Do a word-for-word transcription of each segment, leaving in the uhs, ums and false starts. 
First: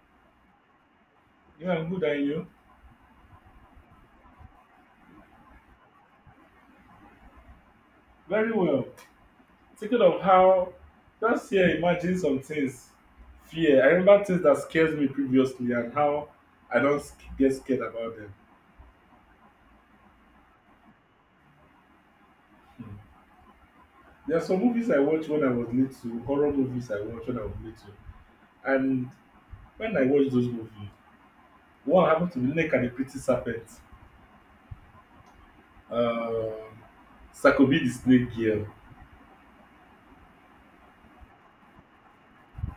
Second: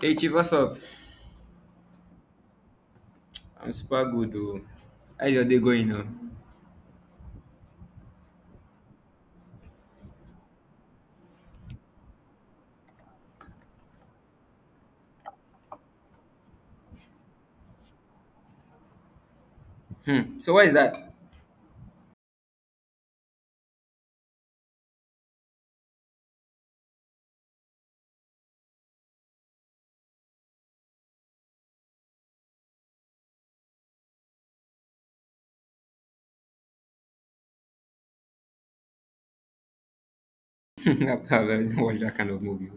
Hey Chief, what's up? Yeah, I'm good, and you? I'm super good though. How's your day going now? Very well. Thinking of how just here, imagine some things. Fear. I remember things that scares me previously and how I don't sc- get scared about them. Hmm. So why is that? Hmm. There are some movies I watched when I was little, horror movies I watched when I was little. And when I watched those movies, what happened to the Nick and the Pretty Serpent? Um, Sakobi the Snake Girl. After I've not watched that kind of movie.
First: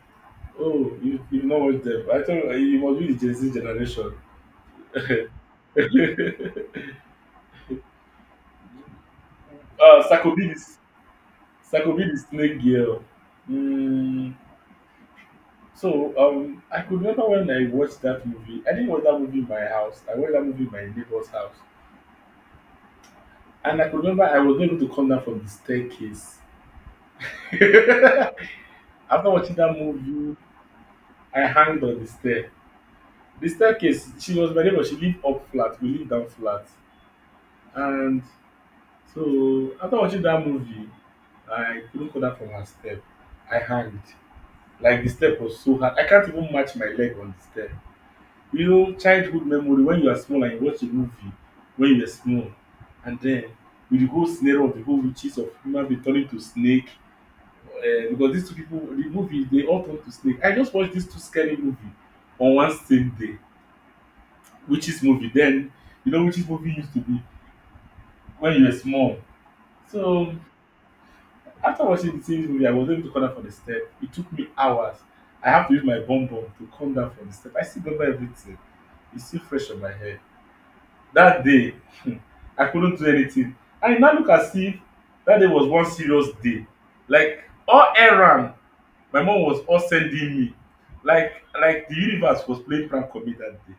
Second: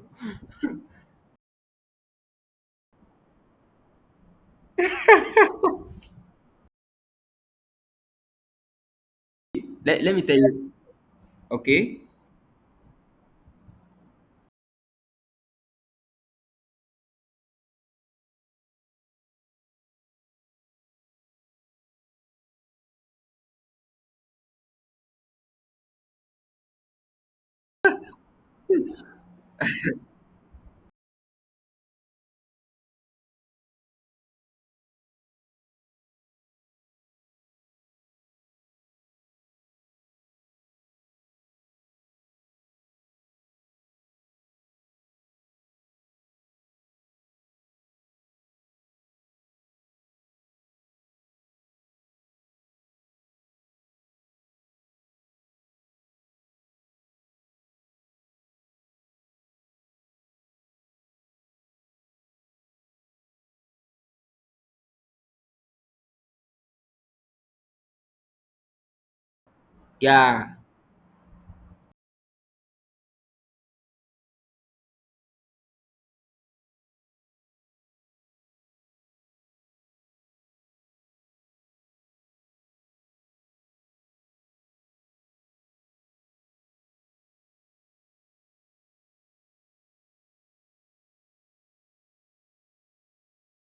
Oh, you, you've not watched them. I thought uh, you must be the Gen Z generation. uh, Let, let me tell Sakobi you. So I could Okay? be the snake girl. Mm, so um, I could remember when I watched that movie. I didn't watch that movie in my house. I watched that movie in my neighbor's house, and I could remember I was not able to come down from the staircase. After watching that movie, I hanged on the stair. The staircase. She was my neighbor. She lived up flat. We lived down flat, and so after watching that movie, I couldn't come down from her step. I hanged. Like the step was so hard. I can't even match my leg on the step. You know, childhood memory when you are small and you watch a movie when you were small, and then with the whole scenario of the whole witches of human being turning to snake, uh, because these two people, the movie, they all turn to snake. I just watched these two scary movie on one same day. Witches movie, then you know, witches movie used to be when you were small. So Yeah. after watching the same movie, I was able to come down from the step. It took me hours. I have to use my bum bum to come down from the step. I still remember everything. It's still fresh on my head. That day I couldn't do anything and e now look as if that day was one serious day, like all errand my mom was all sending me, like like the universe was playing prank on me that day.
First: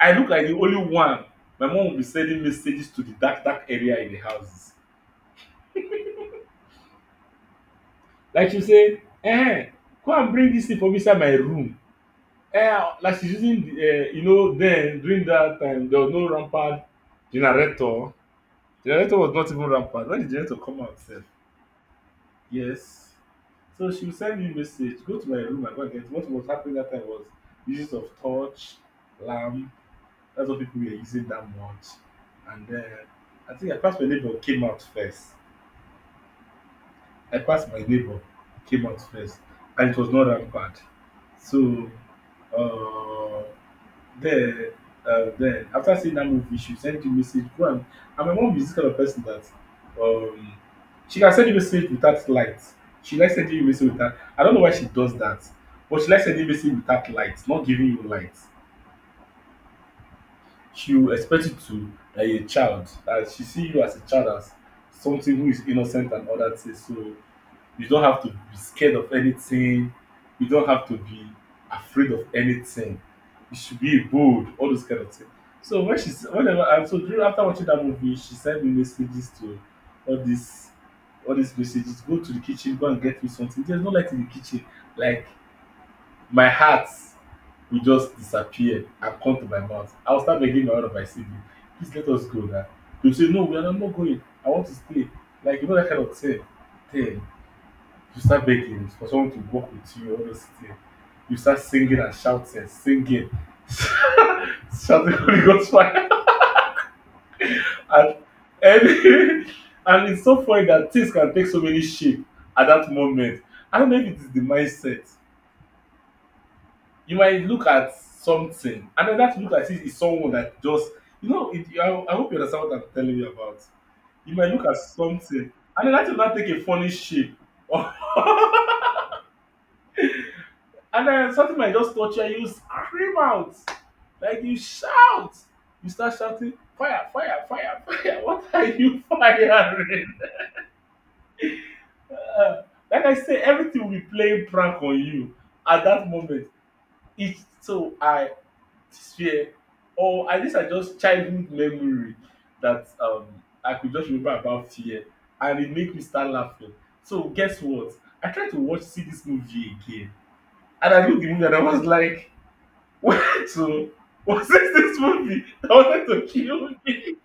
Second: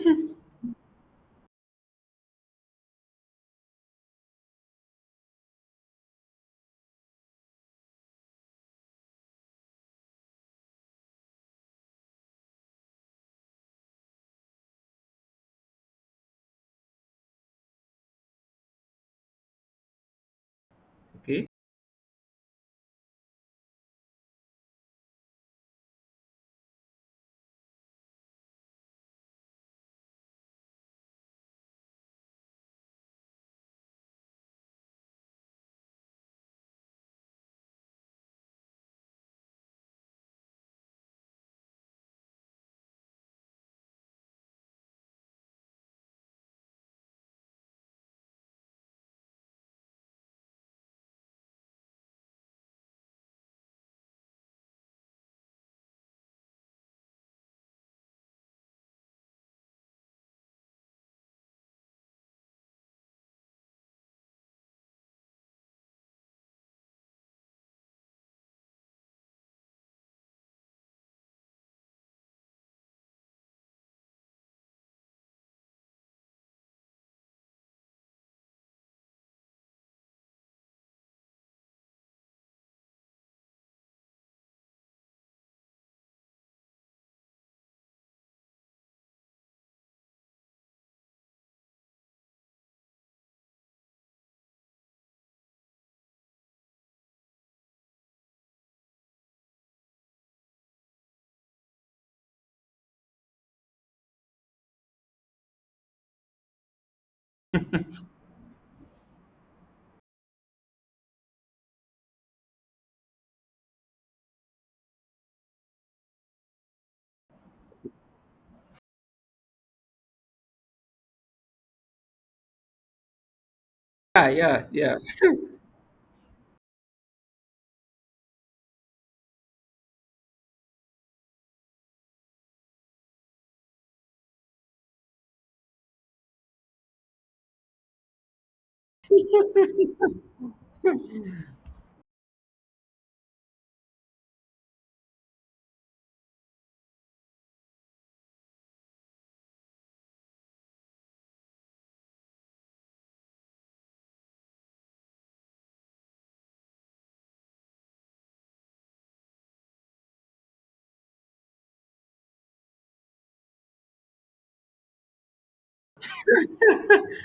I look like the only one my mom will be sending messages to the dark dark area in the houses. Like she say eh, go and bring this thing from inside my room. Eh, like she's using um you know then during that time there was no rampant generator. Generator was not even rampant when de generator come out sef. Okay. Yes. So she would send me a message, go to my room and go and get it. What was happening that time was uses of torch, lamp. That's what people were using that much. And then I think I passed my neighbor came out first. I passed my neighbor, came out first, and it was not rampered. So, uh, then, uh, then after seeing that movie, she sent you message. Go and, and my mom is this kind of person that um, she can send you message without light. She likes sending you message without. I don't know why she does that, but she likes sending message without light, not giving you light. She will expect you to that you're a child, that she see you as a child as something who is innocent and other things. So you don't have to be scared of anything. You don't have to be afraid of anything. You should be bold, all those kind of things. So when she s- whenever and so during after watching that movie, she sent me messages to all these all these messages. Go to the kitchen, go and get me something. There's no light in the kitchen. Like my heart will just disappear and come to my mouth. I'll start begging my one of my siblings, please let us go now. They'll say, no, we are not not going. I want to stay. Like you know that kind of thing. Thing you start begging for someone to walk with you, all those things. You start singing and shouting, singing, shouting Holy Ghost fire. And, and, and it's so funny that things can take so many shape at that moment. I don't know if it is the mindset. You might look at something, and then that look at it is someone that just, you know, it, I, I hope you understand what I'm telling you about. Yeah, You might yeah, look at yeah. something, and then that will not take a funny shape. And then something might just touch you and you scream out. Like you shout. You start shouting, fire, fire, fire, fire. What are you firing? Uh, like I say, everything will be playing prank on you at that moment. It's so I fear. Or at least I just childhood memory that um I could just remember about fear. And it make me start laughing. So guess what? I tried to watch see this movie again. And I looked at the movie and I was like, went to was this this movie that wanted to kill me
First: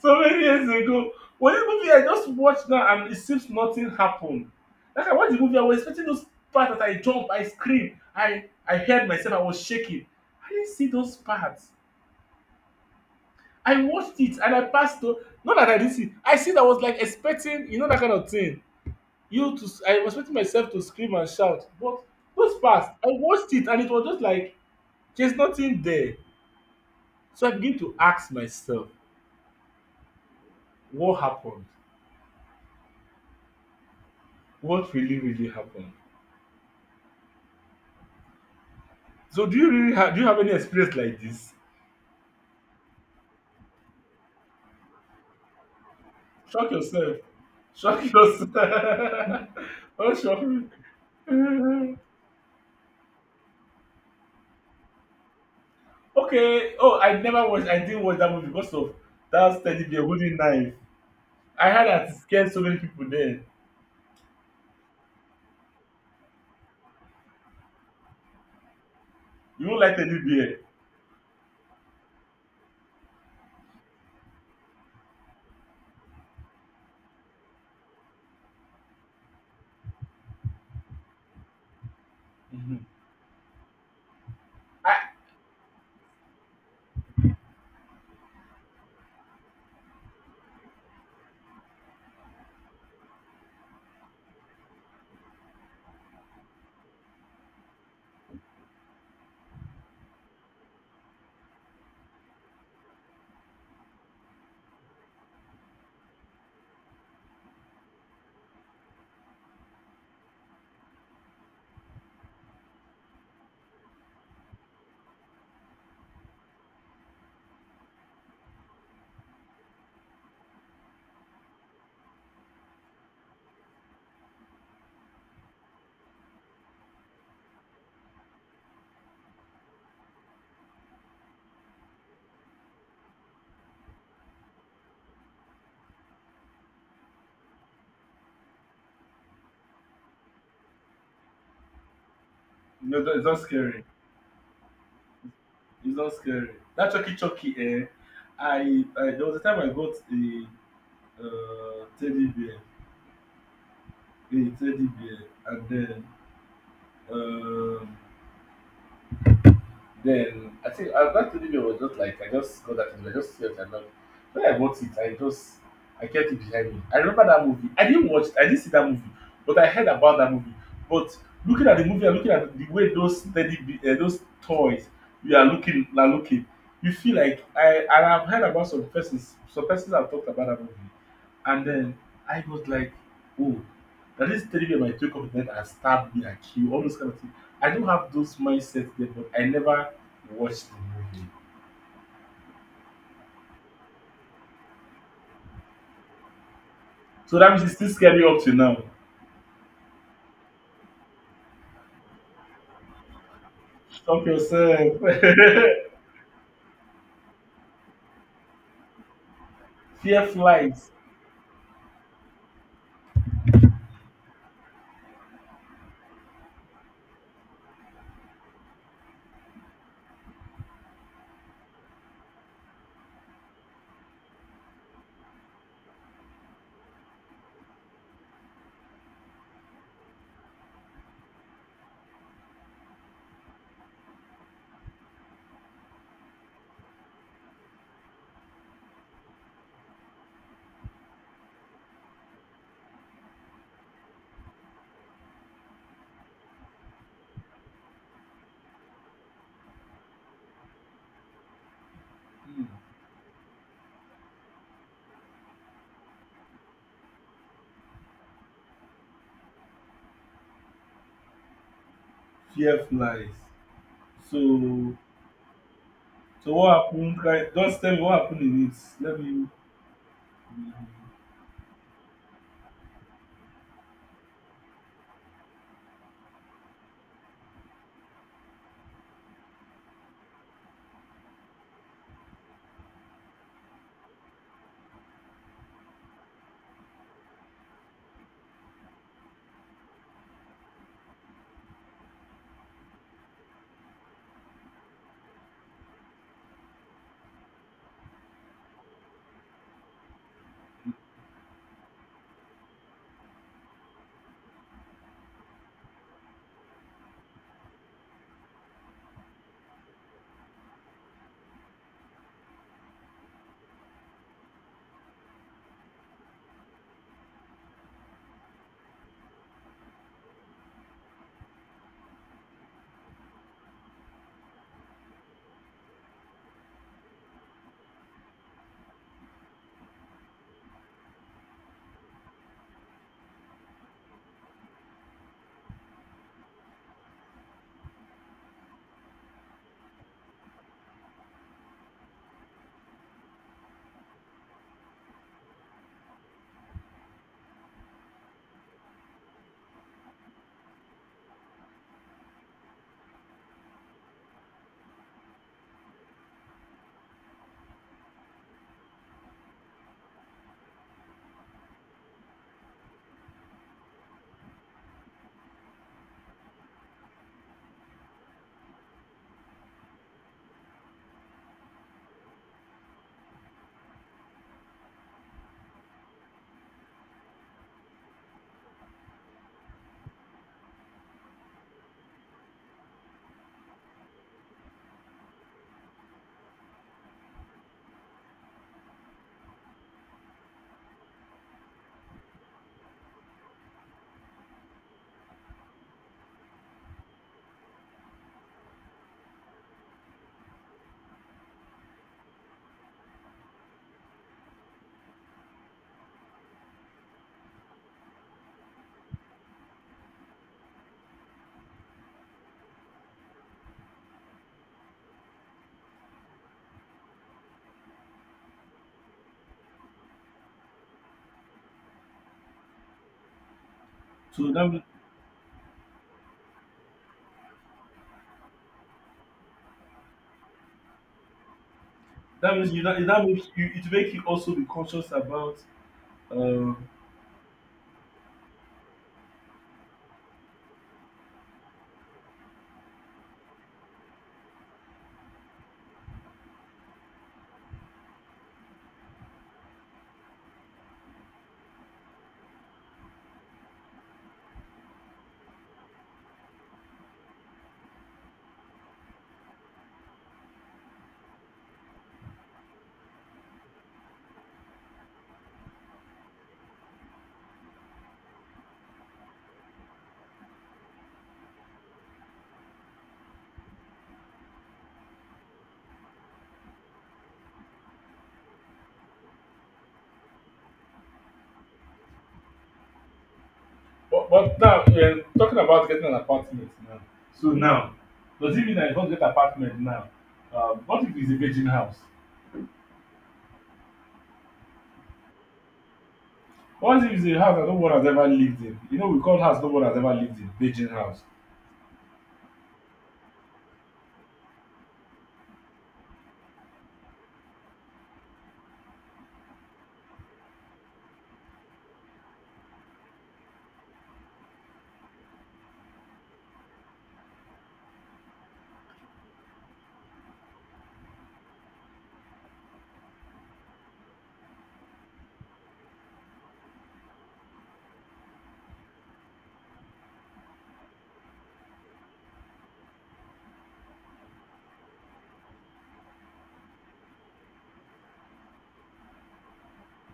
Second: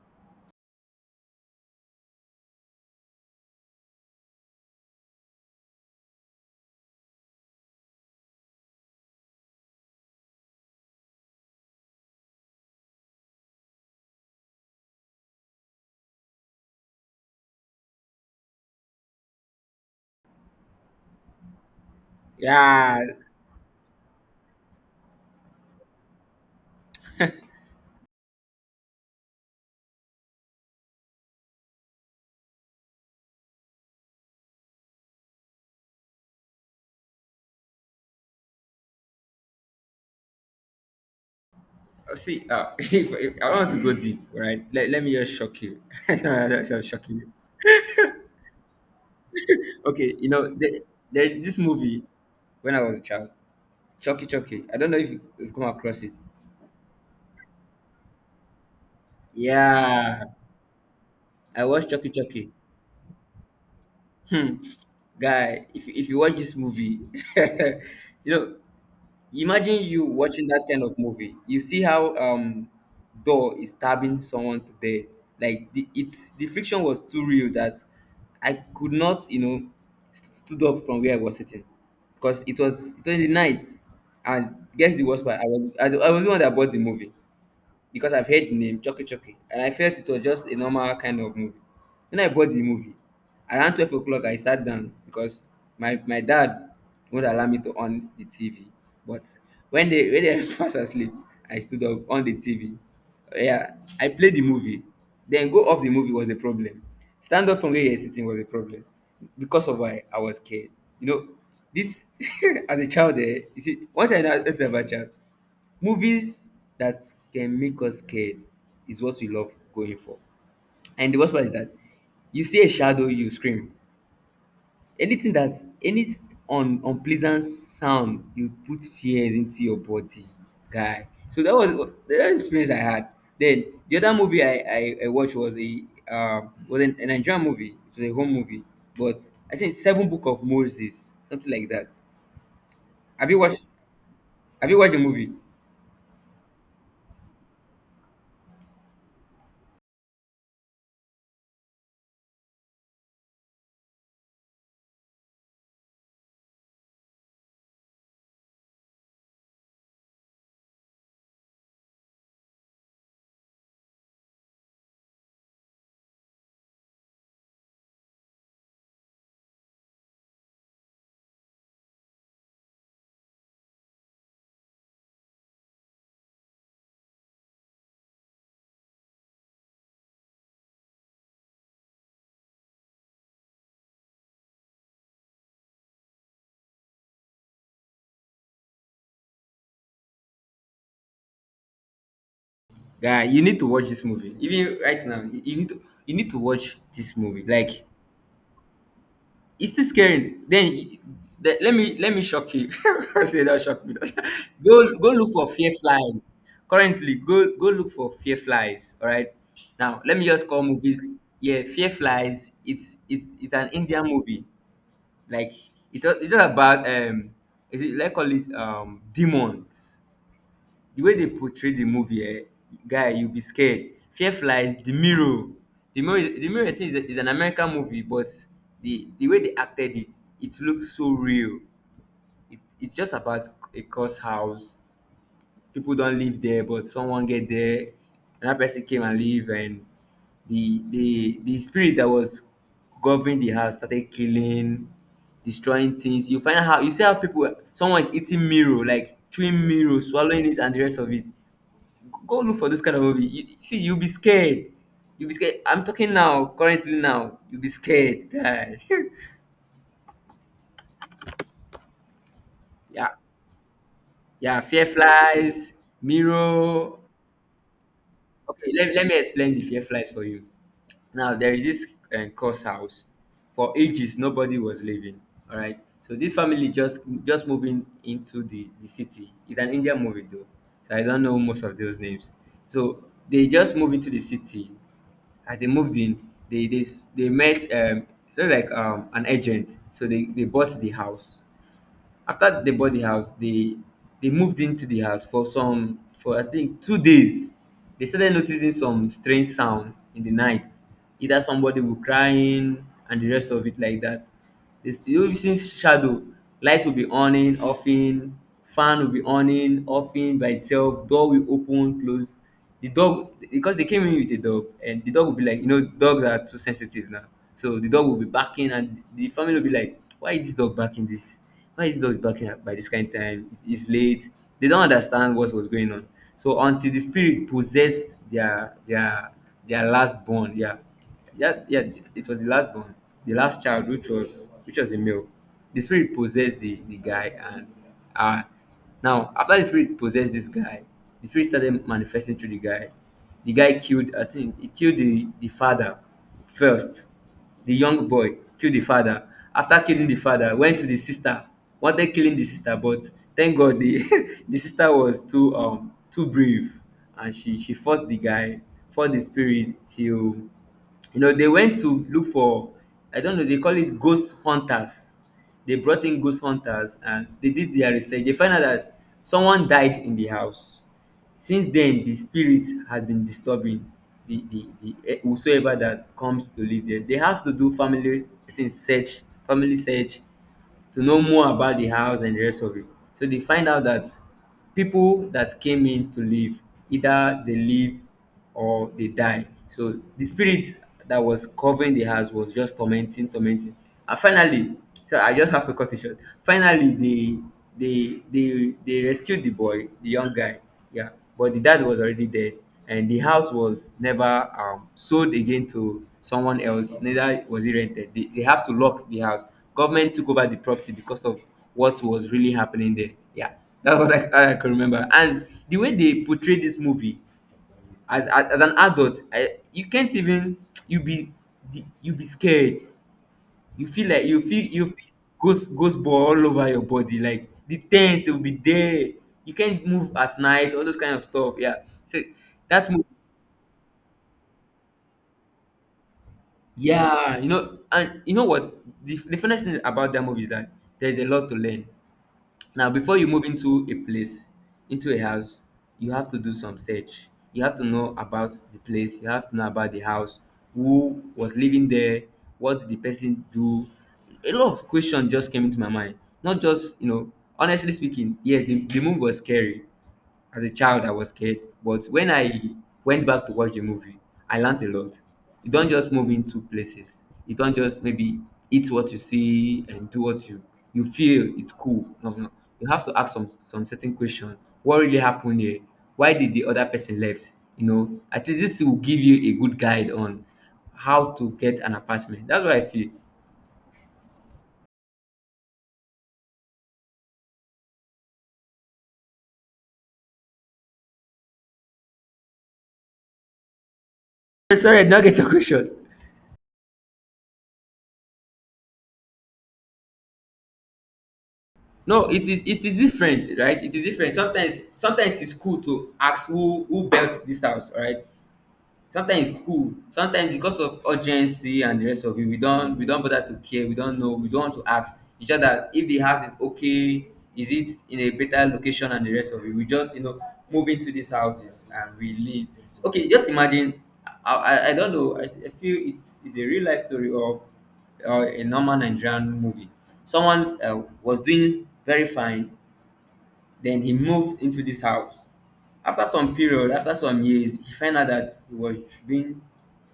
so many years ago? Was this movie I just watched now and it seems nothing happened? Like I watched the movie, I was expecting those parts that I jump, I scream, I I heard myself, I was shaking. I didn't see those parts. I watched it and I passed. Through. Not that I didn't see. I see that I was like expecting, you know, that kind of thing. You to, I was expecting myself to scream and shout, but those parts, Yeah. I watched it and it was just like there's nothing there. So I begin to ask myself, what happened? What really, really happened? So do you really have do you have any experience like this? Uh, See, uh, if, if I want to go deep, right? Let, let me just shock you. That's Shock just yourself. shocking you. Shock yourself. Okay, Don't you shock know, there, there this me. movie when I was a child. Chucky Chucky. I don't know if you- you've come across it. Okay. Oh, I never watched I didn't watch that movie because of that teddy bear Yeah. holding knife. I I heard watched Chucky that it Chucky. scared so many people then. Hmm. Guy, if, if you watch this movie, you know, You don't imagine like you teddy watching bear. that kind of movie. You see how um Door is stabbing someone to death. Like the it's the friction was too real that I could not, you know, st- stood up from where I was sitting because it Mhm. was it was the night, and I, guess the worst part, I was I, I was the one that bought the movie because I've heard the name Chucky Chucky and I felt it was just a normal kind of movie. When I bought the movie, around twelve o'clock, I sat down because my, my dad would allow me to on the T V. But when they when they fast asleep, I stood up on the T V. Yeah, I played the movie. Then go off the movie was a problem. Stand up from where you're sitting was a problem because of why I was scared. You know, this as a child, eh, you see, once I know I was a child, movies that can make us scared is what we love going for. And the worst part is that you see a shadow, you scream. Anything that any un, unpleasant sound, you put fears into your body, guy. So that was that experience I had. Then the other movie I, I, I watched was a uh, was an, a Nigerian movie. It was a home movie, but I think Seven Book of Moses, something like that. no, that- it's Have you not watched scary. Have you watched the movie? It's not scary. That Chucky Chucky, eh? I, I there was a time I got a uh, teddy bear, a teddy bear, and then Um, then I think uh, that T V was just like I just got that T V. I just felt I love. When I bought it, I just I kept it behind me. I remember that movie. I didn't watch. I didn't see that movie, but I heard about that movie. But looking at the movie and looking at the way those steady be- uh, those toys you are looking are looking, you feel like I and I've heard about some persons. Some persons have talked about that movie. And then I was like, oh, that is three people might wake up in the night and stab me and kill, all those kind of things. I don't have those mindsets there, but I never watched the movie. Guy, you need to watch this movie. Even right now, you, you need to you need to watch this So movie. that means it's Like still scared me up to now. it's still scary. Then y- the- let me let me shock you. I say that shock me. Stop Go yourself. go look for fear flies. Currently, go go look for fear flies. All right. Now let me Fear just call flies. movies. Yeah, fear flies. It's it's it's an Indian movie. Like it's a- it's just about um. Is it like call it um demons? The way they portray the movie, um guy, you will be scared. Fear flies, the mirror. The mirror is- the mirror, I think, is a- is an American movie, but the the way they acted it, it looks so real. It it's just about a cursed house. People don't live there, but someone get there, another person came and live. And the the the spirit that was governing the house started killing, destroying things. You find out how, you see how people, someone is eating mirror, like chewing mirror, swallowing it and the rest of it. Go look Hmm. for this kind of movie. You see, you'll be scared. You'll be scared. I'm talking now, currently now. You'll be scared, guy. Fear Yeah, flies. yeah. Fear So flies, so what mirror. happened? Like, just tell me what happened in Okay, let, it. let me Let me, explain the fear flies for you. Now there is this uh, course house. For ages, nobody was living. All right. So this family just just moving into the the city. It's an Indian movie though, so I don't know most of those names. So they just move into the city. As they moved in, they they, s- they met um so like um an agent. So they, they bought the house. After they bought the house, they they moved into the house for some for I think two days. They started noticing some strange sound in the night, either somebody will crying and the rest of it, like that this you using shadow, light will be on in off in, fan will be on in off in by itself, door will open close. The dog, because they came in with a dog, and the dog will be like, you know, dogs are too sensitive now. So the dog will be barking and the family will be like, why is this dog barking? This Why is this dog barking at- by this kind of time? It is late. They don't understand what was going on. So until the spirit possessed their their their last born. Yeah, yeah, yeah. It was the last born, the last child, which was which was a male. The spirit possessed the the guy, and uh now after the spirit possessed this guy, the spirit started manifesting through the guy. The guy killed, I think he killed the the father first. The young boy killed the father. After killing the father, went to the sister, wanted killing the sister, but thank God, the the sister was too um too brave, and she she fought the guy, fought the spirit till, you know, they went to look for, I don't know, they call it ghost hunters. They brought in ghost hunters, and they did their research. They find out that someone died in the house. Since then, the spirit has been disturbing the the the eh, whosoever that comes to live there. They have to do family person search, family search to know more about the house and the rest of it. So they find out that people that came in to live, either they live or they die. So the spirit that was covering the house was just tormenting, tormenting. And finally, so I just have to cut it short. Finally, they they they they rescued the boy, the young guy. Yeah, but the dad was already dead, and the house was never um, sold again to someone else. Neither was it rented. They, they have to lock the house. Government took over the property because of what was really happening there. Yeah, that was like I can remember. And the way they portrayed this movie, as as as an adult, I, you can't even you be the- you be scared. You feel like you so feel that mean- you feel ghost ghost ball all over your body, like the ten will be there. You can't move at night, all those kind of stuff. Yeah, so that means you that that, movie. that makes you it make you also be conscious about um Yeah, you know, and you know what, the the funniest thing about that movie is that there's a lot to learn. Now, before you move into a place, into a house, you have to do some search. You have to know about the place. You have to know about the house, who was living there, what did the person do. A lot of questions just came into my mind. Not just, you know, honestly speaking, yes, the the move was scary. As a child, I was scared, but when I went back to watch the movie, I learned a lot. You don't just move into places. You don't just maybe eat what you see and do what you you feel it's cool. No, no. You have to ask some some certain question. What really happened here? Why did the other person left? You know, at least this will give you a good guide on how to get an apartment. That's what I feel. But, but now we're talking about getting an apartment now. So now, does it mean that you don't get apartment now? Um, what if it's a virgin house? Sorry, I did not get your question. What if it's a house that no one has ever lived in? You know, we call house no one has ever lived in virgin house. No, it is it is different, right? It is different. Sometimes sometimes it's cool to ask who who built this house, right? Sometimes school, sometimes because of urgency and the rest of it, we don't we don't bother to care, we don't know, we don't want to ask. E just that, if the house is okay, is it in a better location and the rest of it, we just, you know, move into these houses and we live. So, okay, just imagine, i i, I don't know, I, I feel it's, it's a real life story of uh, a normal Nigerian movie. Someone, uh, was doing very fine, then he moved into this house. After some period, after some years, he found out that he was being,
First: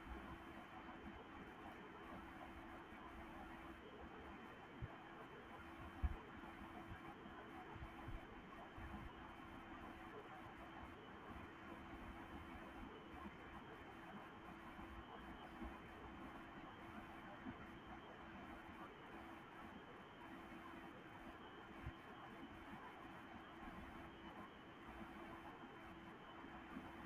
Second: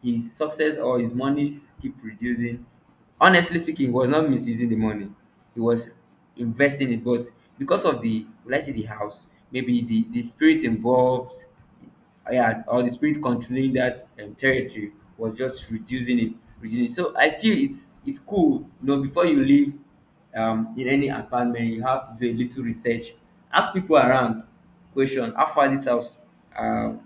his success or his money keep reducing. Honestly speaking, he was not misusing the money. He was investing it, but because of the, let's say the house, maybe the the spirit involved, yeah, or the spirit controlling that um, territory was just reducing it, reducing it. So I feel it's it's cool. You know, before you leave um, in any apartment, you have to do a little research, ask people around, question, how far this house, um,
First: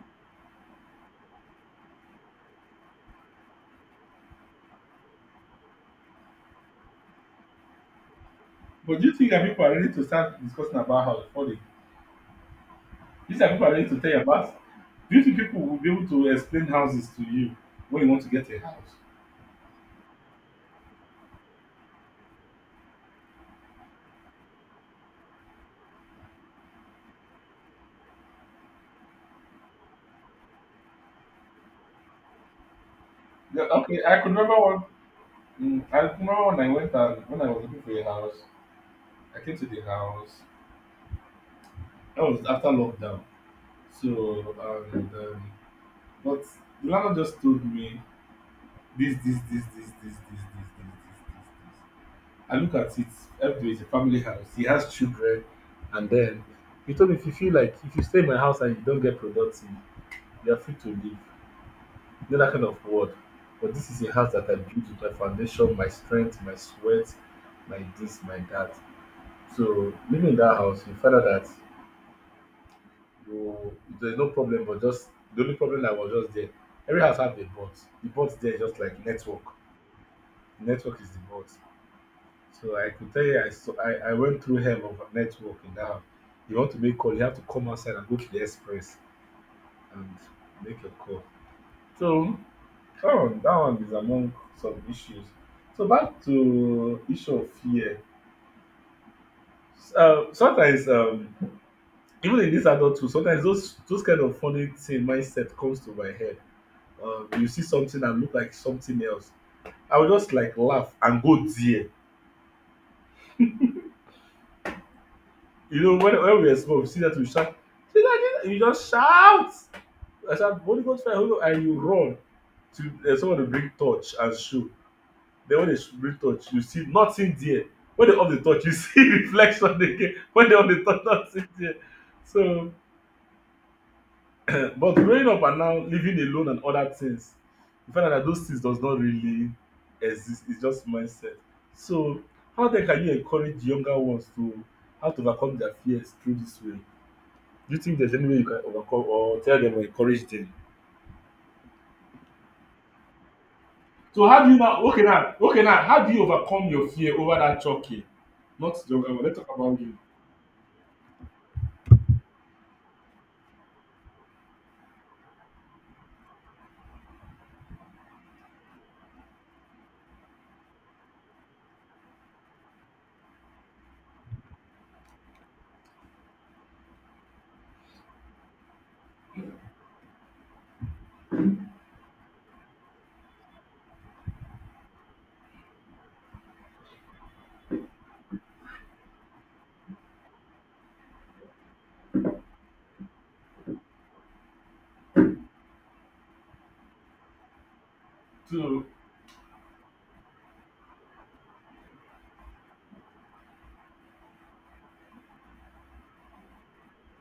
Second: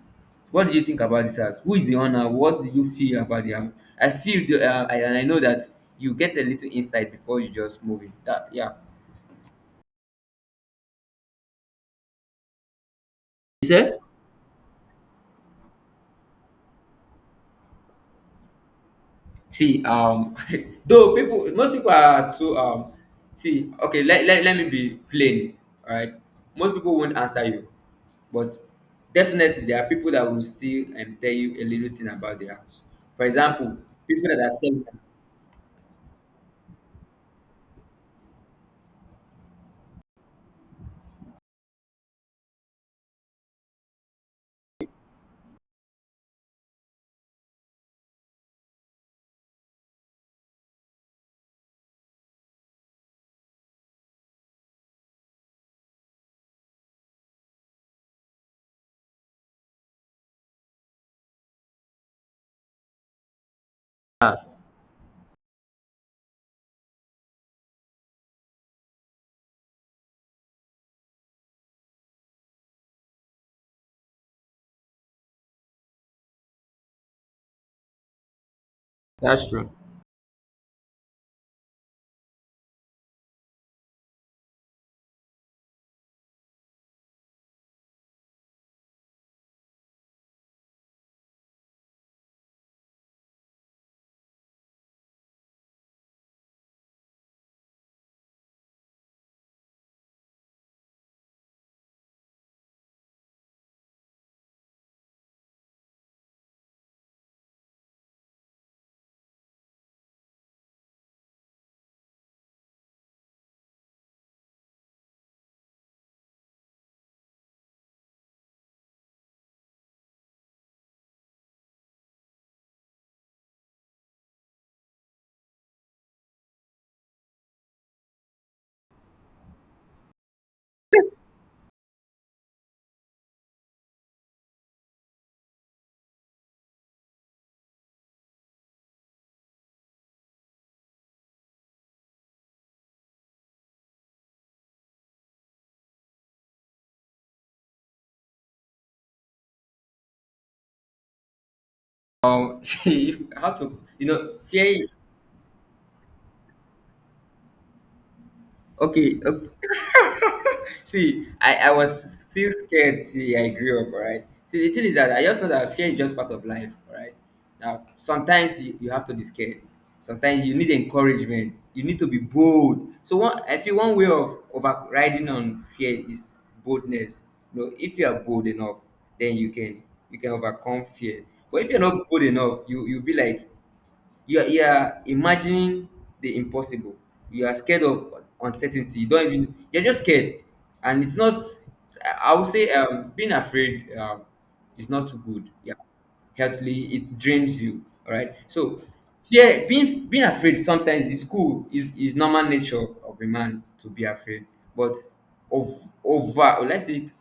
what do you think about this house? Who is the owner? What do you feel about the house? I feel the, uh, I, and I know that you get a little insight before you just move in. That, yeah. But do you think that people are ready to start discussing about house before they? Do you think that people Is are ready it? to tell you about? Do you think people will be able to explain houses to you when you want to get a house? See, um, though people, most people are too, um, see, okay, let, let, let me be plain, all right? Most people won't answer you, but definitely there are people that will still um, tell you a little thing about their house. For Yeah, example, okay, I could people that are remember one. selling. mm, I remember when I went and when I was looking for a house, I came to the house. That was after lockdown. So, and um, but Milano just told me this, this, this, this, this, this, this, this, this, this, this. I look at it. Everybody is a family house. He has children, and then he told me if you feel like if you stay in my house and you don't get productive, you are free to leave. You know that kind of word. But this is a house that I built with my foundation, my strength, my sweat, my this, my that. So living in that house, you find out that you there's no problem but just the only problem that was just there. Every house have a bot. The bot there is just like network That's true. network is the bot. So I could tell you i saw i, I went through hell of a network in that house. You want to make call, you have to come outside and go to the express and make your call. So that one that one is among some issues. So back to issue of fear. Uh, sometimes, um even in this adulthood, sometimes those those kind of funny thing mindset comes to my head. Um, you see something that look like something else. I would just like laugh and go there. You know, when, when we were small, we see that we shout, "See that thing?" You just shout. I shout, "Holy Ghost fire, Holy Ghost," and you run to uh, someone to bring torch and shoe. Then when they sh- bring torch, you see nothing there. When they off the torch, you see reflection again. When they off the torch, nothing there. So But growing up and now living alone and other things, you find out that those things does not really exist. It's just mindset. So how then can you encourage younger ones to how to overcome their fears through this way? Do you think there's any way you can overcome or tell them or encourage them? Um, see, if- how to, you So know, how do you now, fear. okay, now, okay, now, how do you overcome your fear over that choking? Not younger Okay, one. Let's talk okay, about you. See, I, I was still scared till I grew up, all right? See, the thing is that I just know that fear is just part of life, all right? Now, sometimes you, you have to be scared. Sometimes you need encouragement. You need to be bold. So one, I feel one way of overriding on fear is boldness. You know, if you are bold enough, then you can you can overcome fear. But if you're not bold enough, you you'll be like you are, you are imagining the impossible, you are scared of uncertainty, you don't even, you're just scared, and it's not, i I would say um being afraid um is not too good, yeah, healthily it drains you, all right. So So fear, being being afraid sometimes is cool, is is normal nature of a man to be afraid, but over over let's say it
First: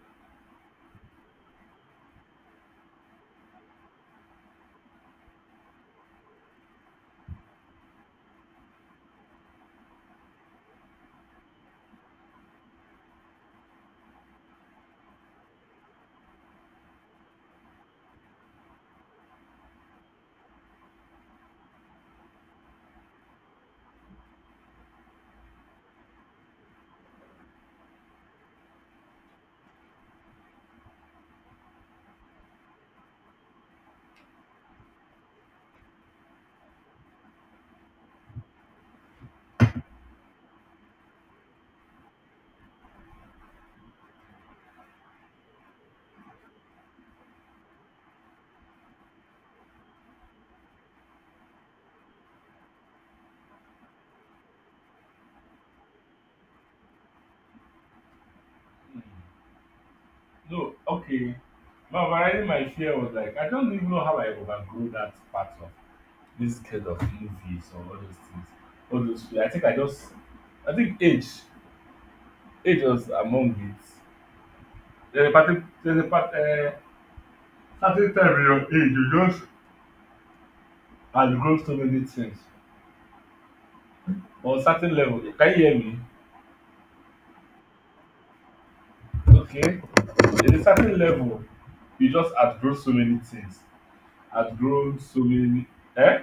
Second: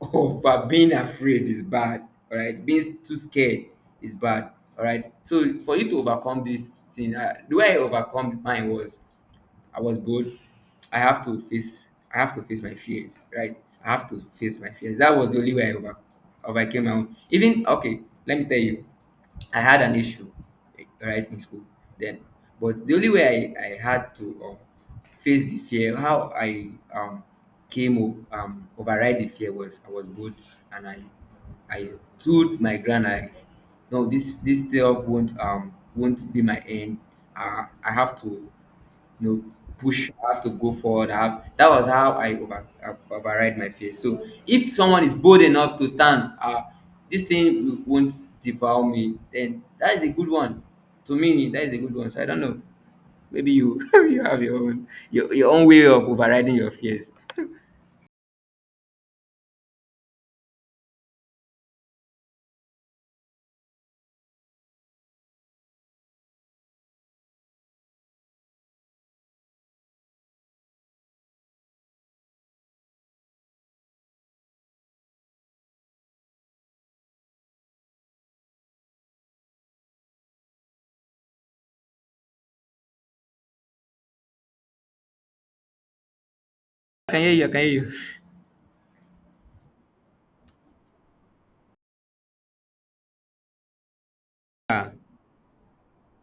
over being afraid is bad, all right. Being too scared is bad, all right. So for you to overcome this thing, uh, the way I overcome mine was I was bold. I have to face I have to face my fears, right? I have to face my fears. That was the only way I over, overcame my own. Even okay, let me tell you, I had an issue, right, in school then. But the only way I, I had to um, face the fear, how I um, came o- um, override the fear was I was bold and I I stood my ground like, no, this this stuff won't um won't be my end. Uh, I have to, you know, push, I have to go forward, I have, that was how i over uh, override my fear. So if someone is bold enough to stand, uh this thing w- won't devour me, then that is a good one. To me that is a good one. So I don't know, maybe you you have your own, your, your own way of overriding your fears. mm, no, okay. My overriding my fear was like I don't even know how I overgrew that part of this kind of movies or all those things. All those feelings. I think I just I think age age was among it. There's a party there's a part, uh, certain time in your age you just outgrow so many things. On certain level, can you hear me? I can hear you i can hear you Okay. There's a certain level you just outgrow so many things. yeah Outgrown so many. Eh?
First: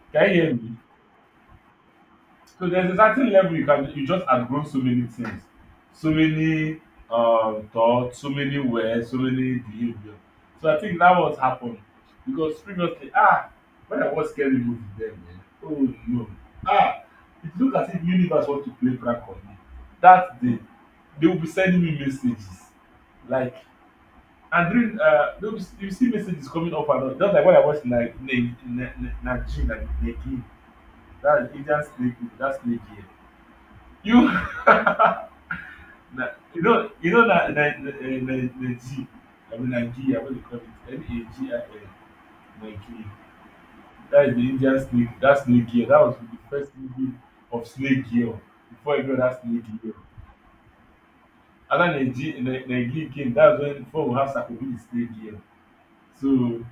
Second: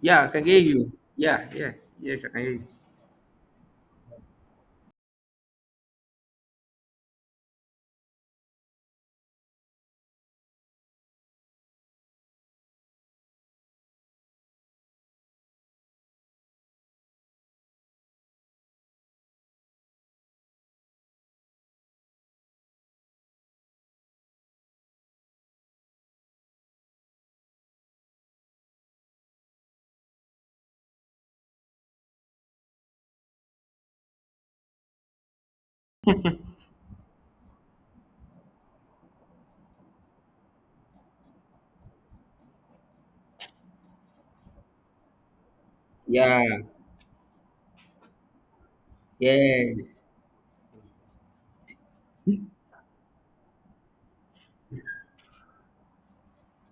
yeah, Can i you can hear hear me? you. Yeah yeah Yes, I can hear you. So there's a certain level you can you just have grown so many things, so many um thoughts, so many words, so many behavior. So I think that was happened because previously, ah when I watch scary movie, then, eh oh no, ah it look as if universe want to play prank on me. That day they will be sending me messages like, and during, uh they will be— you see messages coming up and down just like when I watch na na na na Najin na Nageem, that Indian snake movie, that snake girl. You na, you know you know na na na, eh, na Naiji, I mean Nigeria, what they call it, N A G I N, Nigeria. That is the Indian snake, that snake girl, that was the Yeah. first movie of snake girl before, you know, that snake girl. Yes. After Naiji Nigeria came, that's when, before we have Sakobi the snake girl. So,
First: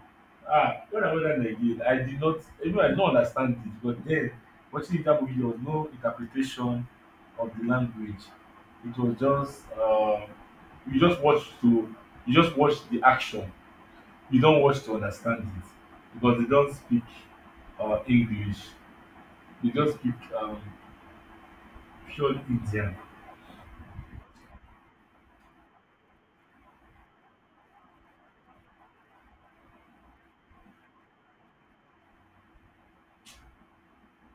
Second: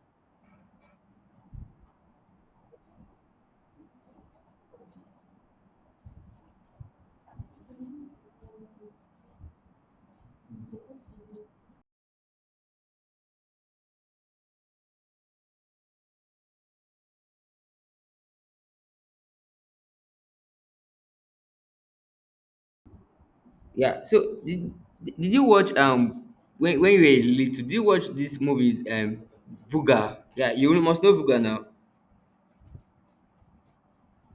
ah, when I watch that again, I did not, even I did not understand it, but then watching that movie, there was no interpretation of the language. It was just, um, you just watch to, you just watch the action. You don't watch to understand it because they don't speak uh, English. They just speak um, pure Indian. Yeah. So did, did you watch um when when you were little? Did you watch this movie um Vuga? Yeah, you must know Vuga now.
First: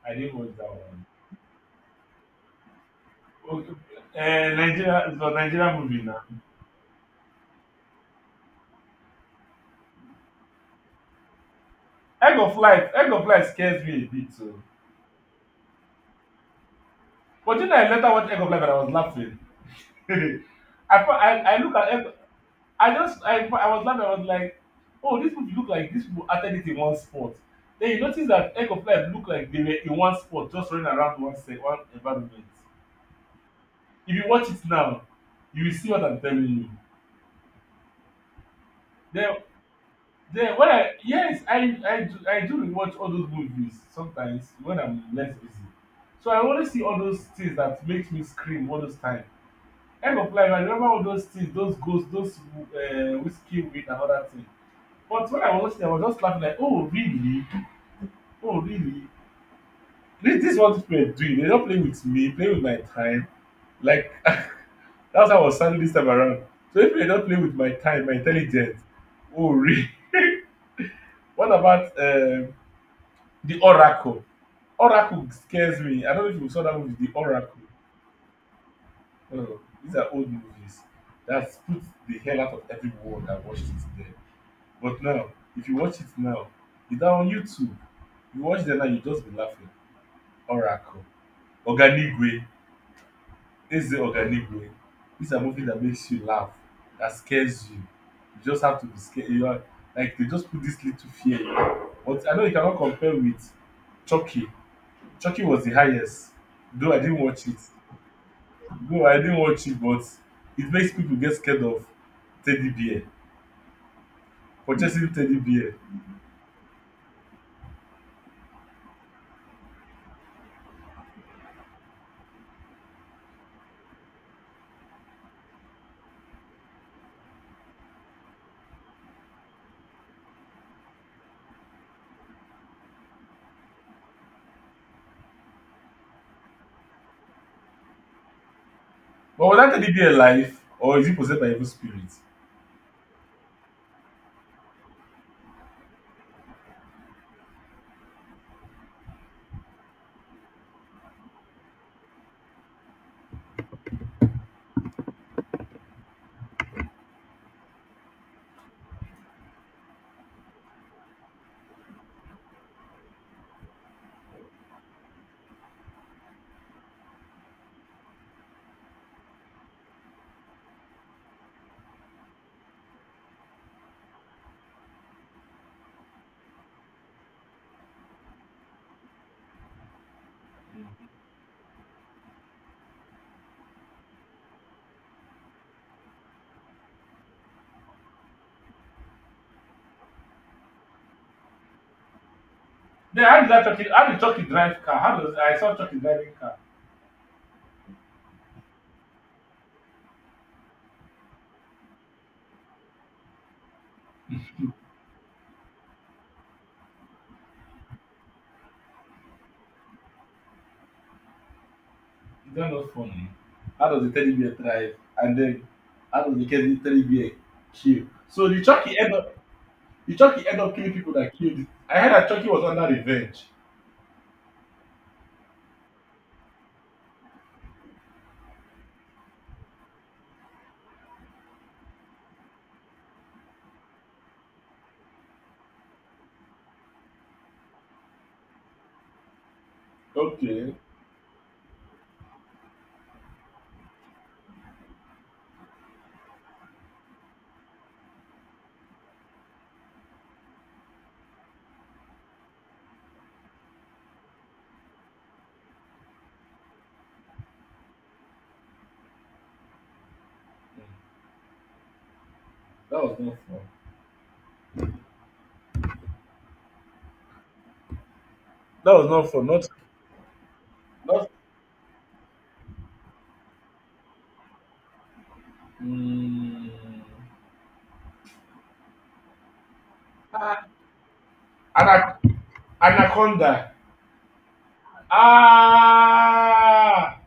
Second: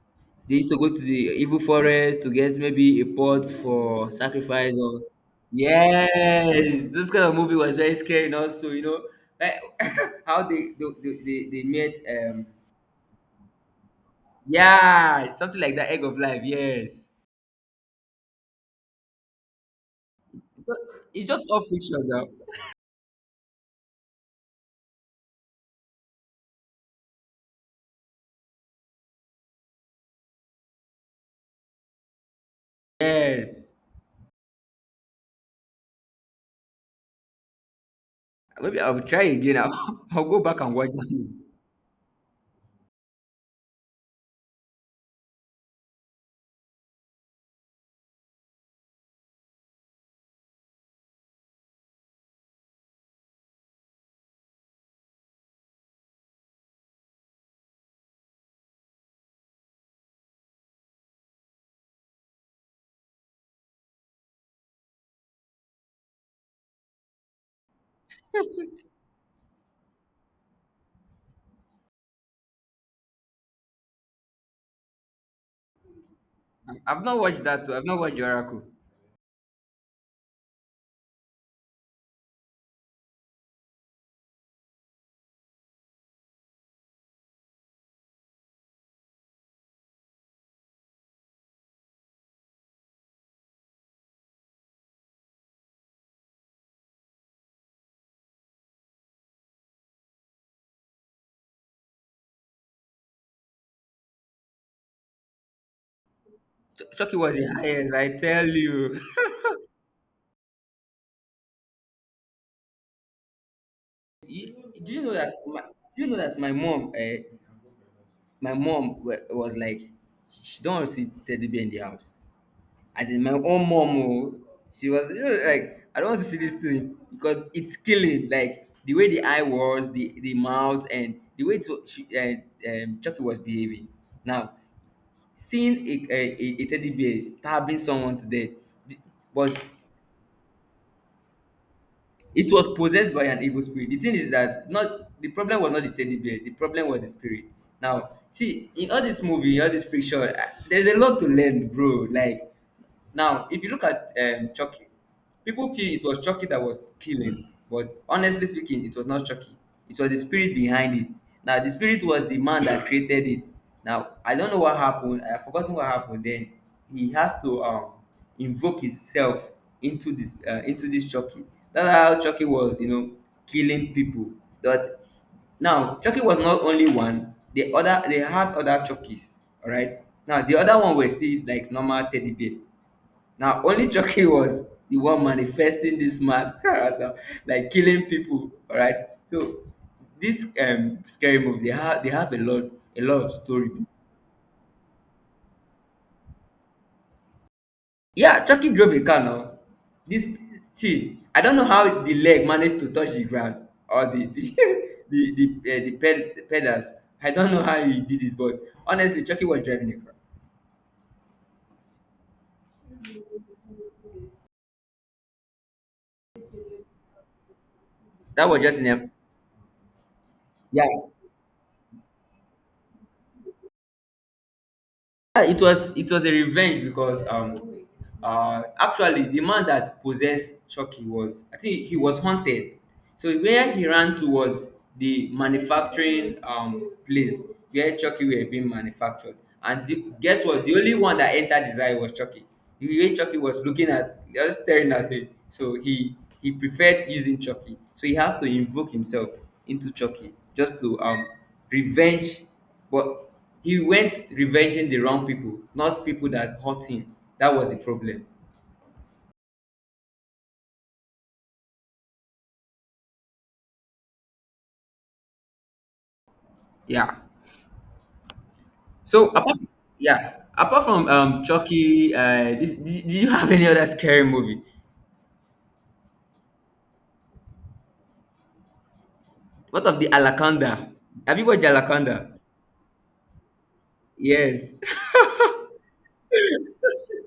I didn't watch They that used to go to one. the evil forest to get maybe a pot Okay. for Uh, sacrifice or, Nigeria, it's a Nigerian movie now. yes, this kind of movie was very scary. And also, you know, like how they they, they, they they met Egg um, of Life, Egg of Life scares me a bit so. yeah, something like that, egg of life. Yes. But then I later watched Egg of Life and I was laughing. But I, fo- it's I just I all look at fiction Egg, now. I just I, I was laughing. I was like, oh, these people look like— these people acted it in one spot. Then you notice that Egg of Life look like they were in one spot, just running around one se- one environment. Yes. If you watch it now, you will see what I'm telling you. Maybe I'll try Then again. I'll, I'll go then back when and I watch that movie. yes, I I do I do rewatch all those movies sometimes when I'm less busy. So I always see all those things that makes me scream all those times. End of Life, I remember all those things, those ghosts, those um whiskey weed and other things. But when I was watching, I was just laughing like, oh really, oh really, this this is what these people are doing. They don play with me, play with my time, like that's how I was sounding this time around. So if they don play with my time, my intelligence. Oh really. What about um the oracle? Oracle scares me. I don't know if you saw that movie, I've the not watched Oracle. that too. I've not watched Juraku. Oh, these are old movies that put the hell out of everyone that watched it there. But now, if you watch it now, it's on YouTube. You watch them now, you just be laughing. Oracle, Oganigwe, Eze Oganigwe. These are movies that makes you laugh, that scares you. You just have to be scared. You are like they just put this little fear in you. But I know you cannot compare with Chucky. Chucky was the highest, though I Chucky didn't was the watch it. highest, I tell you. Though I didn't watch it, but it makes people get scared of teddy bear, Y- Do you purchasing know that? teddy My, bear. do you know that my mom? Uh, my mom wa- was like, she don't want to see teddy bear in the house. As in my own mom, oh, she was, you know, like, I don't want to see this thing because it's killing. Like the way the eye was, the the mouth, and the way to she, uh, um, Chucky was behaving. Now seeing a, a, a a teddy bear stabbing someone to death, the- But was but, that teddy bear alive, or is it possessed by evil spirits? it was possessed by an evil spirit. The thing is that, not, the problem was not the teddy bear. The problem was the spirit. Now, see, in all this movie, all this picture, I- there's a lot to learn, bro. Like now, if you look at um, Chucky, people feel it was Chucky that was killing, but honestly speaking, it was not Chucky. It was the spirit behind it. Now, the spirit was the man that created it. Now, I don't know what happened. I've forgotten what happened. Then he has to um, invoke himself into this uh, into this Chucky. That's how Chucky was, you know, killing people. But now Chucky was not only one. The other they had other Chuckies. All right. Now the other one was still like normal teddy bear. Now, only Chucky was the one manifesting this mad character, like killing people. All right. So this um scary movie, they have they have a lot, a lot Then of how does that story. Turkey, how does Turkey drive car? How does— I saw Turkey driving car. Yeah, Chucky drove a car now. This, see, I don't know how the leg managed to touch the ground or the the the the, uh, the, ped, the pedals. I don't know how he did it, but honestly, Chucky was driving a car. Is that not funny? How does the teddy bear drive? And then how does the teddy teddy bear kill? So That the was just in Turkey a, end up the Turkey end up killing yeah. people that killed. I heard that Turkey was under revenge. Yeah, it was it was a revenge because um uh actually the man that possessed Chucky was, I think he was haunted. So where he ran to was the manufacturing um place where Chucky were being manufactured. And the, guess what? Okay, The only one that entered his eye was Chucky. The way Chucky was looking at, just staring at him. So he he preferred using Chucky. So he has to invoke himself into Chucky just to um revenge, but he went revenging the wrong people, not people that hurt him. That was the problem. that was not fun. Yeah. That was not So fun. apart, Not yeah, apart from not. um Chucky, uh, this, did, did you have any other scary movie? Mm, What of the Alaconda? Have you watched the Ana- Alaconda? anaconda. Yes. Ah,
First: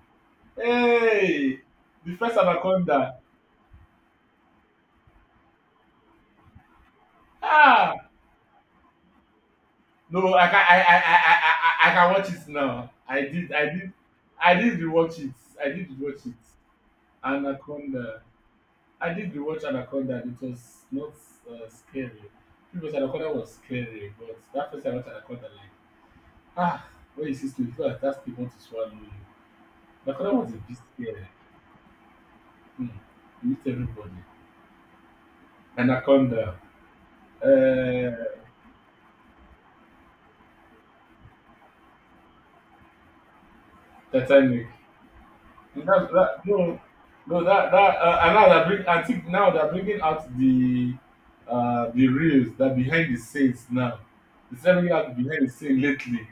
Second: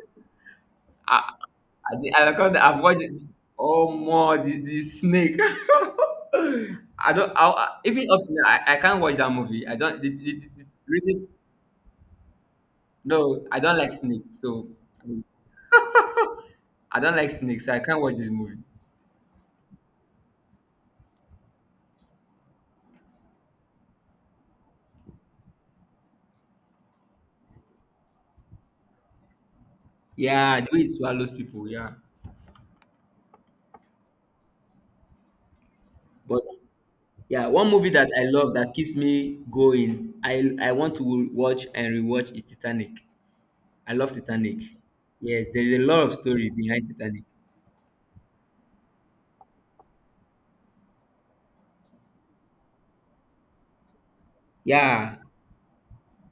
uh, hey, the the first Alaconda, I've watched it. anaconda. Oh more the, the snake. I don't. I, I- Ah. even up to now, I, I can't watch that movie. I don't. The, No, no, the, I can the I I I reason, I I I can watch it now. I no, did I I don't did like snake. I So did rewatch it. I did rewatch it. I don't like snakes, so I can't watch Anaconda. this movie. I did rewatch Anaconda and it was not uh, scary. Because Anaconda was scary, but that first time I watched Anaconda, like, ah when this? It's like that's the one to swallow you. Anaconda was a Yeah, the bit way it scary. swallows people. Yeah, Hmm. You meet everybody. but Anaconda. yeah, one movie that Uh I love that keeps me going, I I want to watch and rewatch is Titanic. I love Titanic. Titanic. Yes, there is a lot That, of that, story no, behind Titanic. no, that, that, uh, and now they're bring, I think now they're bringing out the, uh, the reels that behind the scenes now. It's bringing out Yeah. behind the scene lately,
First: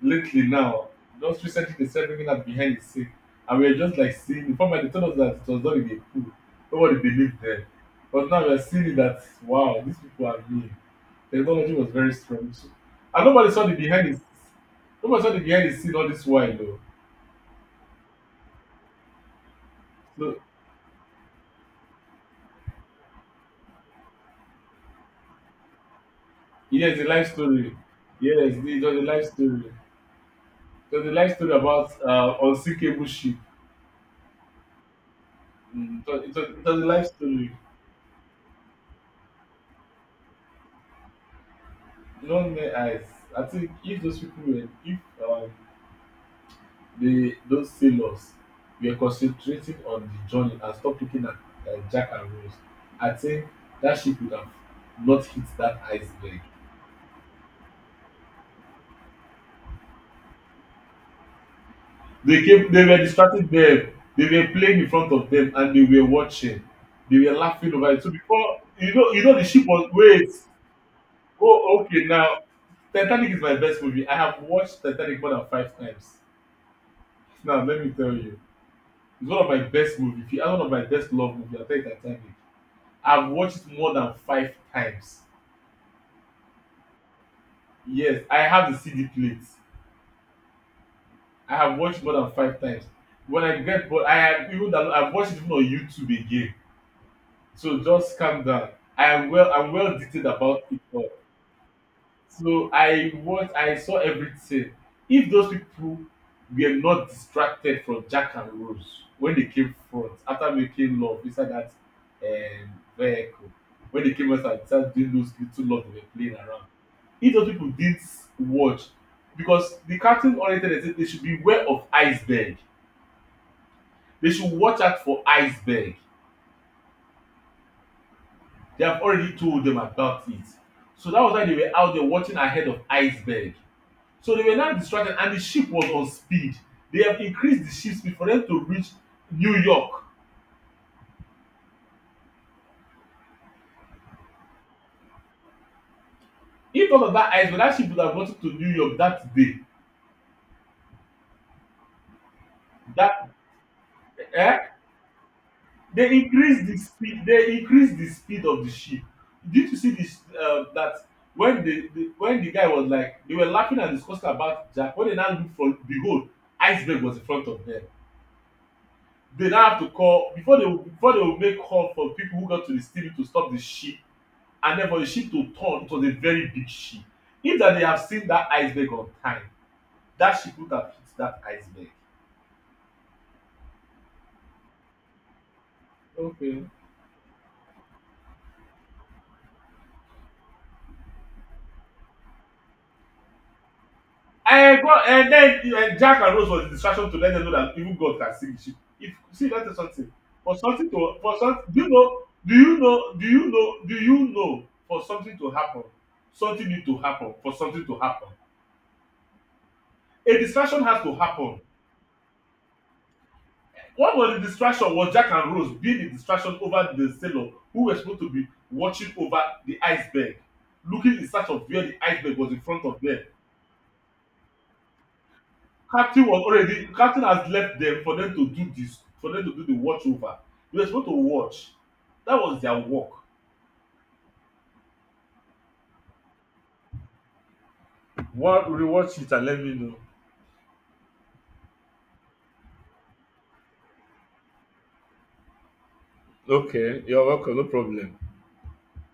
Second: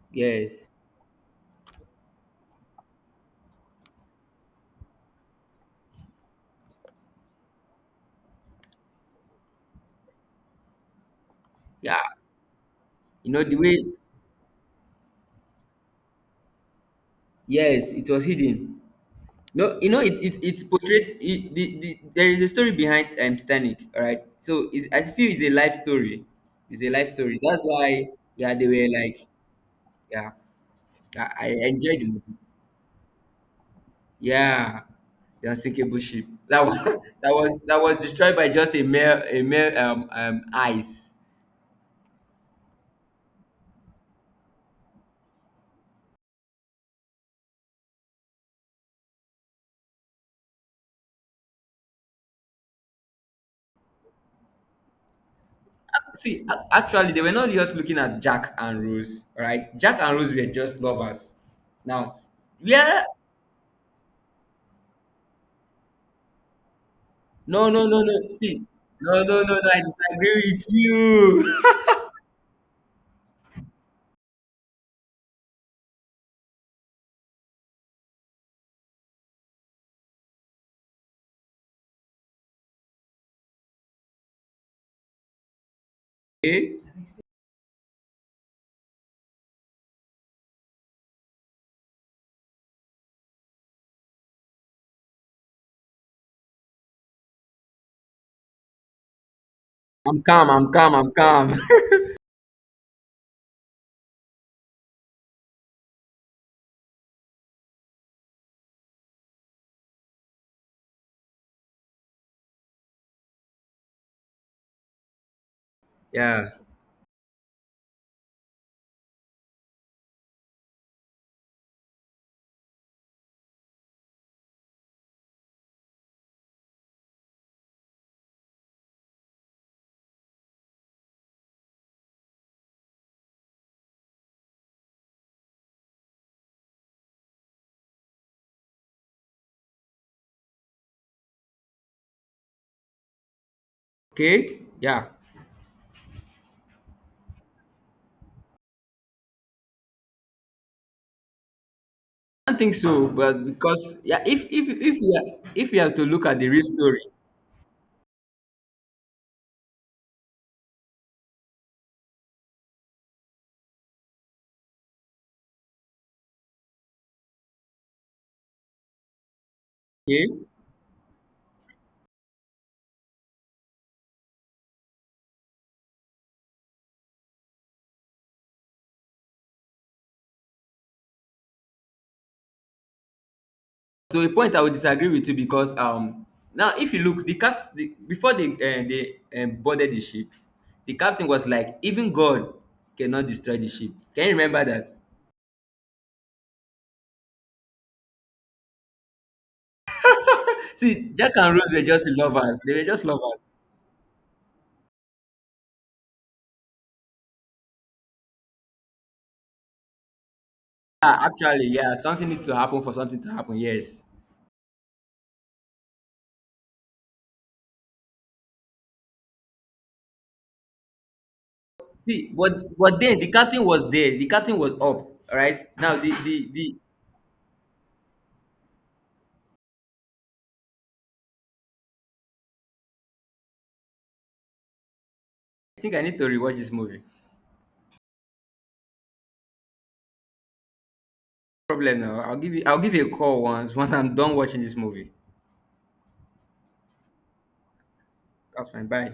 lately Yes. now. Just recently they started bringing out behind the scene, and we are just like seeing. The format, they told us that it was done in a pool. Nobody believed them, but now we are seeing that wow, these people are mean. Technology was Yeah. very strong too, and You know nobody the saw the way. behind the, nobody saw the behind the scene all this while though. Yes, it was hidden. No, you know it. So, It, it's portrayed. It, the, the, there is a story behind um, Titanic. All right. So it's, I feel it's a life story. It's a yes, a life life story. That's story. why. Yeah, Yes, they it were was a life like. story. Yeah. It was a I, life I story about enjoyed the movie. uh, unsinkable ship. Yeah, the unsinkable Mm, it, was, ship. it, was, it That was was a life that story. was that was destroyed by just a mere a mere um, um ice. No mere eyes. I think if those people were, if uh, they, those sailors were concentrating on the journey and stopped looking at, uh, Jack and Rose, I think that ship would have not hit that iceberg. See, a- actually, they were not just looking at Jack and Rose. Right, Jack and Rose were just lovers. Now, They came. They were yeah, distracting them. They were playing in front of them and they were watching. They were no, laughing no, over no, it. So no. before See, you know, you no, know, the no, no, ship no, I was— wait. disagree with you. Oh, okay. Now, Titanic is my best movie. I have watched Titanic more than five times. Now, let me tell you, it's one of my best movies. If you ask one of my best love movie, I'll tell you Titanic. I've watched it more than five times. Okay, Yes, I have the C D plate. I have watched more than five times. When I get bored, I have even download- I've watched it even on YouTube again. So just calm down. I am well. I'm well I'm detailed calm. about I'm it calm. all. I'm calm. So I watch I saw everything. If those people were not distracted from Jack and Rose when they came front after making love inside that, um, vehicle, when they came out and started doing those little love they were playing Yeah. around, if those people didn't watch, because the cartoon oriented, they say they should be aware of iceberg. They should watch out for iceberg. They have already told them about it. So that was why they were out there watching ahead of iceberg. So they were now distracted, and the ship was on speed. They have increased the ship speed for them to reach New York. Okay. Yeah. If not of that iceberg, that ship would have gotten to New York that day. I don't think so, That, but because yeah, if eh? if if we are, if we have to They look at the real increased the story, speed. They increased the speed of the ship. Did you see this? Uh, that when the, the when the guy was like, they were laughing and discussing about Jack. When they now look for, behold, iceberg was in front of them. They now have to okay, call before they would- before they will make call for people who got to the steering to stop the ship, and then for the ship to turn, it was a very big ship. If that they have seen that iceberg on time, that ship would have hit that iceberg. to a point I would disagree with you because um Okay. now if you look the cat the, before they um, they um, boarded the ship, the captain was like even God cannot destroy the ship, can you remember And that? God, and then, uh, Jack and Rose was a distraction to let them know that even God can sink the ship. If see, let me tell you something. For something See, to Jack for and something— Rose do were you just know do lovers, they you were just know do lovers. you know do you know, for something to happen, something need to happen. For something to happen, a distraction has to Ah, happen. actually yeah, something needs to happen for something to happen, yes. What was the distraction? Was Jack and Rose being the distraction over the sailor who were supposed to be watching over the iceberg, looking in search of where the See, iceberg was but in front of but them. then the captain was there, the captain was up, all right. Now the Captain was the the already Captain has left them for them to do this, for them to do the watch over. They were supposed to watch. That was their work. I think I need to rewatch this movie. No Wa rewatch it and let me know. problem. Now I'll give you, I'll give you a call once, once I'm done watching this movie. Okay, you're welcome, no problem. That's fine, bye.